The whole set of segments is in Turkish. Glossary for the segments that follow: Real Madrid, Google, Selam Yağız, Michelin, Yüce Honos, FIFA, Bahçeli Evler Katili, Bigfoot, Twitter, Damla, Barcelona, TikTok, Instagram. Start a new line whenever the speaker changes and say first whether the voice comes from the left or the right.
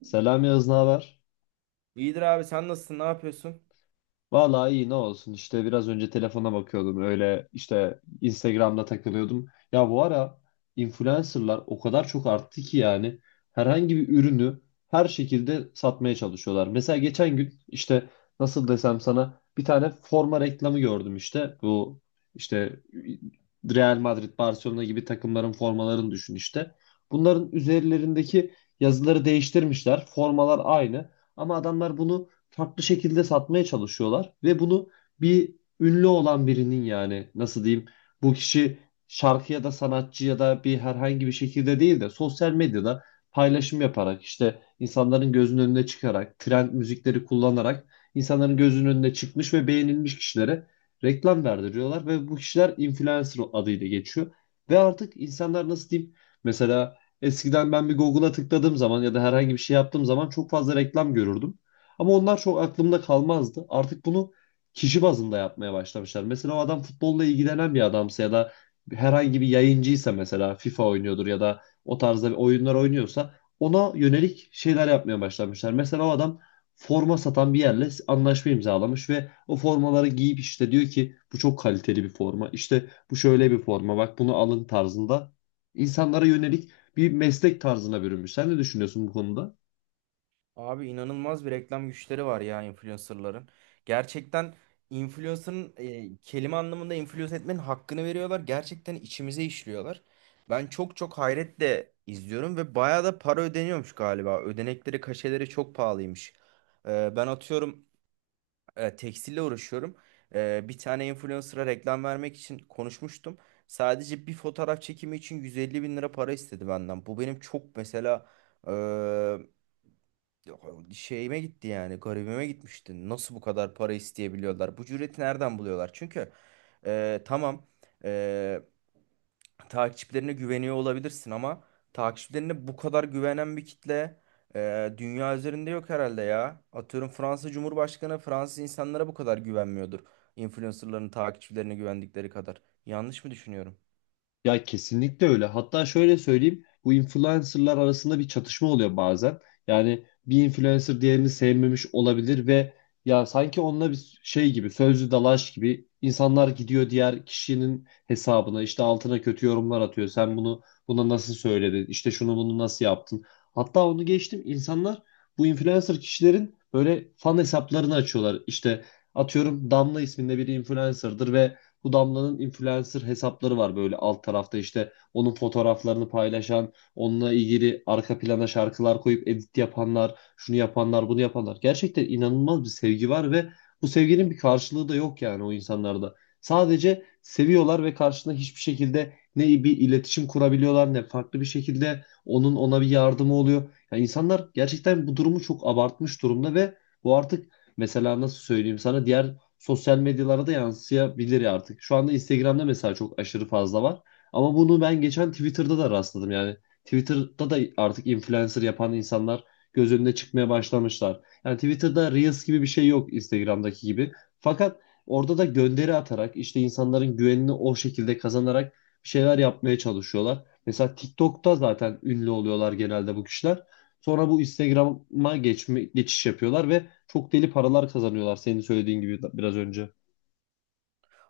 left: Selam Yağız, ne haber?
right: İyidir abi sen nasılsın? Ne yapıyorsun?
left: Vallahi iyi ne olsun işte biraz önce telefona bakıyordum öyle işte Instagram'da takılıyordum. Ya bu ara influencerlar o kadar çok arttı ki yani herhangi bir ürünü her şekilde satmaya çalışıyorlar. Mesela geçen gün işte nasıl desem sana bir tane forma reklamı gördüm işte bu işte Real Madrid, Barcelona gibi takımların formalarını düşün işte. Bunların üzerlerindeki yazıları değiştirmişler, formalar aynı ama adamlar bunu farklı şekilde satmaya çalışıyorlar. Ve bunu bir ünlü olan birinin, yani nasıl diyeyim, bu kişi şarkı ya da sanatçı ya da bir herhangi bir şekilde değil de sosyal medyada paylaşım yaparak işte insanların gözünün önüne çıkarak, trend müzikleri kullanarak insanların gözünün önüne çıkmış ve beğenilmiş kişilere reklam verdiriyorlar ve bu kişiler influencer adıyla geçiyor. Ve artık insanlar, nasıl diyeyim, mesela eskiden ben bir Google'a tıkladığım zaman ya da herhangi bir şey yaptığım zaman çok fazla reklam görürdüm. Ama onlar çok aklımda kalmazdı. Artık bunu kişi bazında yapmaya başlamışlar. Mesela o adam futbolla ilgilenen bir adamsa ya da herhangi bir yayıncıysa, mesela FIFA oynuyordur ya da o tarzda bir oyunlar oynuyorsa ona yönelik şeyler yapmaya başlamışlar. Mesela o adam forma satan bir yerle anlaşma imzalamış ve o formaları giyip işte diyor ki bu çok kaliteli bir forma. İşte bu şöyle bir forma, bak bunu alın tarzında, insanlara yönelik bir meslek tarzına bürünmüş. Sen ne düşünüyorsun bu konuda?
right: Abi inanılmaz bir reklam güçleri var ya influencerların. Gerçekten influencer'ın kelime anlamında influence etmenin hakkını veriyorlar. Gerçekten içimize işliyorlar. Ben çok çok hayretle izliyorum ve bayağı da para ödeniyormuş galiba. Ödenekleri, kaşeleri çok pahalıymış. Ben atıyorum tekstille uğraşıyorum. Bir tane influencer'a reklam vermek için konuşmuştum. Sadece bir fotoğraf çekimi için 150 bin lira para istedi benden. Bu benim çok mesela e, şeyime gitti yani garibime gitmişti. Nasıl bu kadar para isteyebiliyorlar? Bu cüreti nereden buluyorlar? Çünkü tamam, takipçilerine güveniyor olabilirsin ama takipçilerine bu kadar güvenen bir kitle dünya üzerinde yok herhalde ya. Atıyorum Fransa Cumhurbaşkanı Fransız insanlara bu kadar güvenmiyordur. Influencerların takipçilerine güvendikleri kadar. Yanlış mı düşünüyorum?
left: Ya kesinlikle öyle. Hatta şöyle söyleyeyim, bu influencerlar arasında bir çatışma oluyor bazen. Yani bir influencer diğerini sevmemiş olabilir ve ya sanki onunla bir şey gibi, sözlü dalaş gibi, insanlar gidiyor diğer kişinin hesabına, işte altına kötü yorumlar atıyor. Sen bunu, buna nasıl söyledin? İşte şunu bunu nasıl yaptın? Hatta onu geçtim. İnsanlar bu influencer kişilerin böyle fan hesaplarını açıyorlar. İşte atıyorum, Damla isminde bir influencer'dır ve bu Damla'nın influencer hesapları var böyle alt tarafta, işte onun fotoğraflarını paylaşan, onunla ilgili arka plana şarkılar koyup edit yapanlar, şunu yapanlar, bunu yapanlar. Gerçekten inanılmaz bir sevgi var ve bu sevginin bir karşılığı da yok yani o insanlarda. Sadece seviyorlar ve karşına hiçbir şekilde ne bir iletişim kurabiliyorlar ne farklı bir şekilde onun ona bir yardımı oluyor. Yani insanlar gerçekten bu durumu çok abartmış durumda ve bu artık, mesela nasıl söyleyeyim sana, diğer sosyal medyalara da yansıyabilir ya artık. Şu anda Instagram'da mesela çok aşırı fazla var. Ama bunu ben geçen Twitter'da da rastladım yani. Twitter'da da artık influencer yapan insanlar göz önüne çıkmaya başlamışlar. Yani Twitter'da Reels gibi bir şey yok Instagram'daki gibi. Fakat orada da gönderi atarak, işte insanların güvenini o şekilde kazanarak bir şeyler yapmaya çalışıyorlar. Mesela TikTok'ta zaten ünlü oluyorlar genelde bu kişiler. Sonra bu Instagram'a geçiş yapıyorlar ve çok deli paralar kazanıyorlar senin söylediğin gibi biraz önce.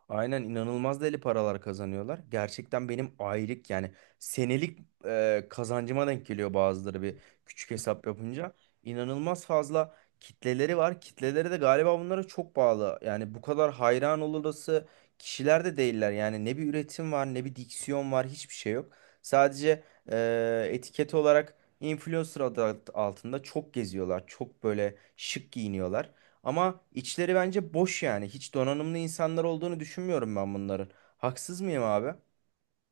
right: Aynen, inanılmaz deli paralar kazanıyorlar. Gerçekten benim aylık yani senelik kazancıma denk geliyor bazıları bir küçük hesap yapınca. İnanılmaz fazla kitleleri var. Kitleleri de galiba bunlara çok bağlı. Yani bu kadar hayran olurası kişiler de değiller. Yani ne bir üretim var ne bir diksiyon var, hiçbir şey yok. Sadece etiket olarak influencer adı altında çok geziyorlar. Çok böyle şık giyiniyorlar. Ama içleri bence boş yani. Hiç donanımlı insanlar olduğunu düşünmüyorum ben bunların. Haksız mıyım abi?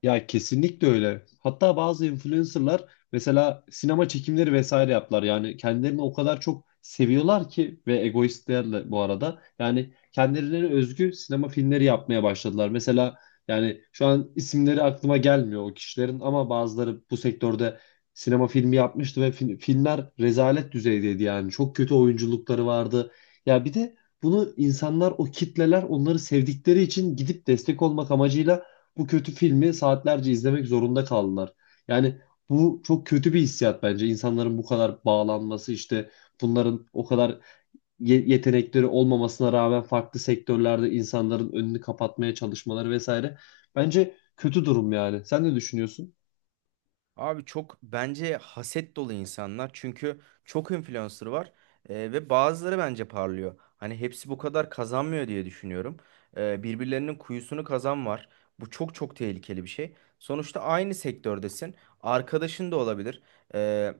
left: Ya kesinlikle öyle. Hatta bazı influencerlar mesela sinema çekimleri vesaire yaptılar. Yani kendilerini o kadar çok seviyorlar ki, ve egoistlerle bu arada. Yani kendilerine özgü sinema filmleri yapmaya başladılar. Mesela yani şu an isimleri aklıma gelmiyor o kişilerin, ama bazıları bu sektörde sinema filmi yapmıştı ve filmler rezalet düzeydeydi yani. Çok kötü oyunculukları vardı. Ya bir de bunu insanlar, o kitleler, onları sevdikleri için gidip destek olmak amacıyla bu kötü filmi saatlerce izlemek zorunda kaldılar. Yani bu çok kötü bir hissiyat bence. İnsanların bu kadar bağlanması, işte bunların o kadar yetenekleri olmamasına rağmen farklı sektörlerde insanların önünü kapatmaya çalışmaları vesaire. Bence kötü durum yani. Sen ne düşünüyorsun?
right: Abi çok bence haset dolu insanlar. Çünkü çok influencer var ve bazıları bence parlıyor. Hani hepsi bu kadar kazanmıyor diye düşünüyorum. Birbirlerinin kuyusunu kazan var. Bu çok çok tehlikeli bir şey. Sonuçta aynı sektördesin. Arkadaşın da olabilir. E,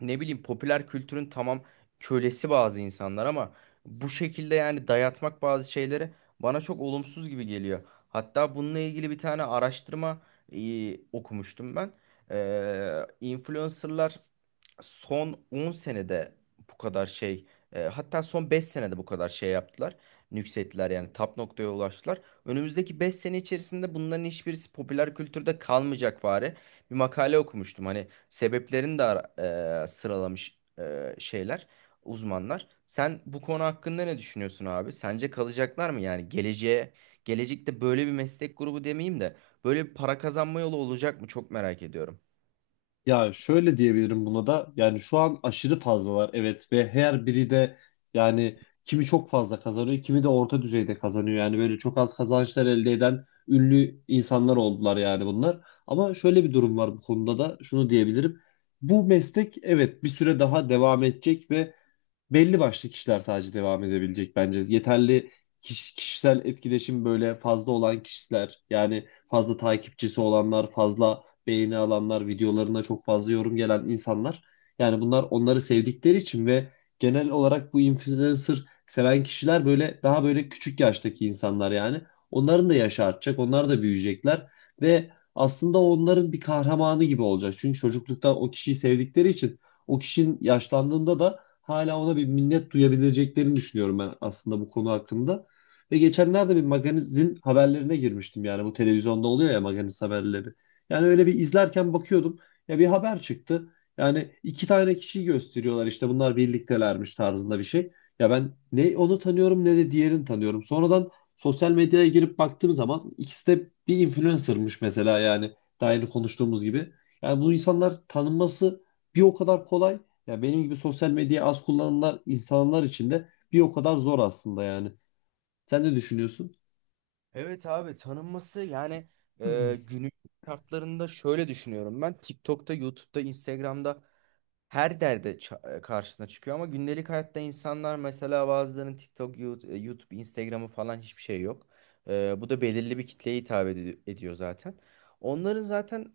right: ne bileyim, popüler kültürün tamam kölesi bazı insanlar ama bu şekilde yani dayatmak bazı şeyleri bana çok olumsuz gibi geliyor. Hatta bununla ilgili bir tane araştırma okumuştum ben. İnfluencerlar son 10 senede bu kadar şey, hatta son 5 senede bu kadar şey yaptılar. Yükselttiler yani tap noktaya ulaştılar. Önümüzdeki 5 sene içerisinde bunların hiçbirisi popüler kültürde kalmayacak bari. Bir makale okumuştum. Hani sebeplerini de sıralamış şeyler, uzmanlar. Sen bu konu hakkında ne düşünüyorsun abi? Sence kalacaklar mı yani gelecekte böyle bir meslek grubu demeyeyim de böyle bir para kazanma yolu olacak mı? Çok merak ediyorum.
left: Ya şöyle diyebilirim buna da, yani şu an aşırı fazlalar evet, ve her biri de yani kimi çok fazla kazanıyor kimi de orta düzeyde kazanıyor, yani böyle çok az kazançlar elde eden ünlü insanlar oldular yani bunlar. Ama şöyle bir durum var bu konuda da, şunu diyebilirim: bu meslek evet bir süre daha devam edecek ve belli başlı kişiler sadece devam edebilecek bence. Yeterli kişisel etkileşim böyle fazla olan kişiler, yani fazla takipçisi olanlar, fazla beğeni alanlar, videolarına çok fazla yorum gelen insanlar. Yani bunlar onları sevdikleri için, ve genel olarak bu influencer seven kişiler böyle daha böyle küçük yaştaki insanlar yani. Onların da yaşı artacak, onlar da büyüyecekler ve aslında onların bir kahramanı gibi olacak. Çünkü çocuklukta o kişiyi sevdikleri için o kişinin yaşlandığında da Hala ona bir minnet duyabileceklerini düşünüyorum ben aslında bu konu hakkında. Ve geçenlerde bir magazin haberlerine girmiştim, yani bu televizyonda oluyor ya magazin haberleri. Yani öyle bir izlerken bakıyordum, ya bir haber çıktı. Yani iki tane kişiyi gösteriyorlar, işte bunlar birliktelermiş tarzında bir şey. Ya ben ne onu tanıyorum ne de diğerini tanıyorum. Sonradan sosyal medyaya girip baktığım zaman ikisi de bir influencer'mış mesela, yani daha yeni konuştuğumuz gibi. Yani bu insanlar tanınması bir o kadar kolay ya, benim gibi sosyal medyayı az kullananlar insanlar için de bir o kadar zor aslında yani. Sen ne düşünüyorsun?
right: Evet abi, tanınması yani günün şartlarında şöyle düşünüyorum: ben TikTok'ta, YouTube'da, Instagram'da her derde karşına çıkıyor ama gündelik hayatta insanlar, mesela bazılarının TikTok, YouTube, Instagram'ı falan hiçbir şey yok. Bu da belirli bir kitleye hitap ediyor zaten. Onların zaten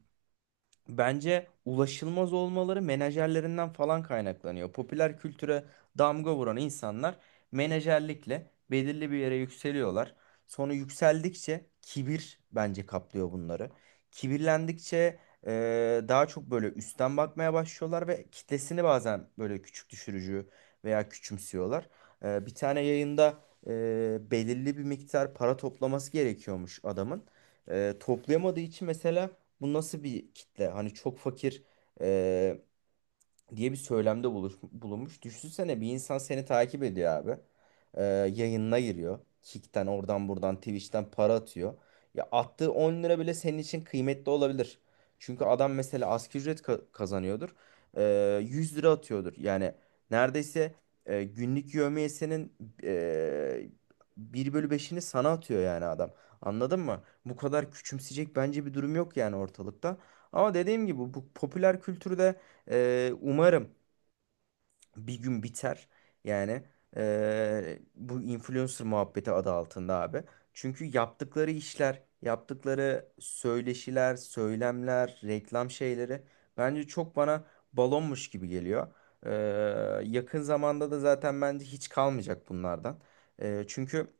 right: bence ulaşılmaz olmaları menajerlerinden falan kaynaklanıyor. Popüler kültüre damga vuran insanlar menajerlikle belirli bir yere yükseliyorlar. Sonra yükseldikçe kibir bence kaplıyor bunları. Kibirlendikçe e, daha çok böyle üstten bakmaya başlıyorlar ve kitlesini bazen böyle küçük düşürücü veya küçümsüyorlar. Bir tane yayında e, belirli bir miktar para toplaması gerekiyormuş adamın. Toplayamadığı için mesela, bu nasıl bir kitle? Hani çok fakir e, diye bir söylemde bulunmuş. Düşünsene, bir insan seni takip ediyor abi. Yayınına giriyor. Kick'ten, oradan buradan, Twitch'ten para atıyor. Ya attığı 10 lira bile senin için kıymetli olabilir. Çünkü adam mesela asgari ücret kazanıyordur. 100 lira atıyordur. Yani neredeyse günlük yevmiyesinin e, bir bölü beşini sana atıyor yani adam. Anladın mı? Bu kadar küçümseyecek bence bir durum yok yani ortalıkta. Ama dediğim gibi, bu popüler kültürde umarım bir gün biter. Yani bu influencer muhabbeti adı altında abi. Çünkü yaptıkları işler, yaptıkları söyleşiler, söylemler, reklam şeyleri bence çok bana balonmuş gibi geliyor. Ee, yakın zamanda da zaten bence hiç kalmayacak bunlardan. Çünkü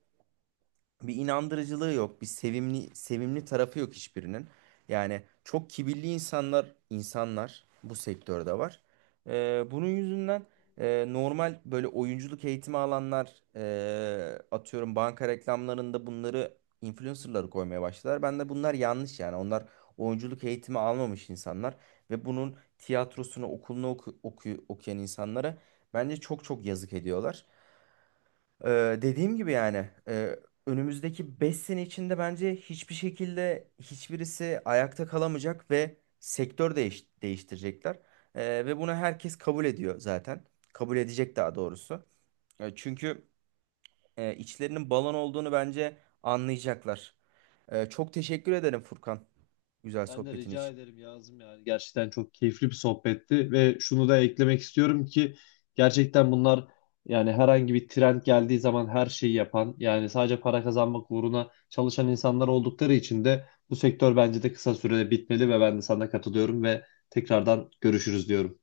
right: bir inandırıcılığı yok, bir sevimli sevimli tarafı yok hiçbirinin. Yani çok kibirli insanlar bu sektörde var. Bunun yüzünden normal böyle oyunculuk eğitimi alanlar, atıyorum, banka reklamlarında bunları, influencerları koymaya başladılar. Ben de bunlar yanlış yani. Onlar oyunculuk eğitimi almamış insanlar ve bunun tiyatrosunu, okulunu okuyan insanlara bence çok çok yazık ediyorlar. Dediğim gibi yani, önümüzdeki 5 sene içinde bence hiçbir şekilde hiçbirisi ayakta kalamayacak ve sektör değiştirecekler. Ve bunu herkes kabul ediyor zaten. Kabul edecek daha doğrusu. Çünkü içlerinin balon olduğunu bence anlayacaklar. Çok teşekkür ederim Furkan. Güzel
left: Ben de
right: sohbetin
left: rica
right: için.
left: ederim, yazdım yani. Gerçekten çok keyifli bir sohbetti ve şunu da eklemek istiyorum ki gerçekten bunlar, yani herhangi bir trend geldiği zaman her şeyi yapan, yani sadece para kazanmak uğruna çalışan insanlar oldukları için de bu sektör bence de kısa sürede bitmeli ve ben de sana katılıyorum ve tekrardan görüşürüz diyorum.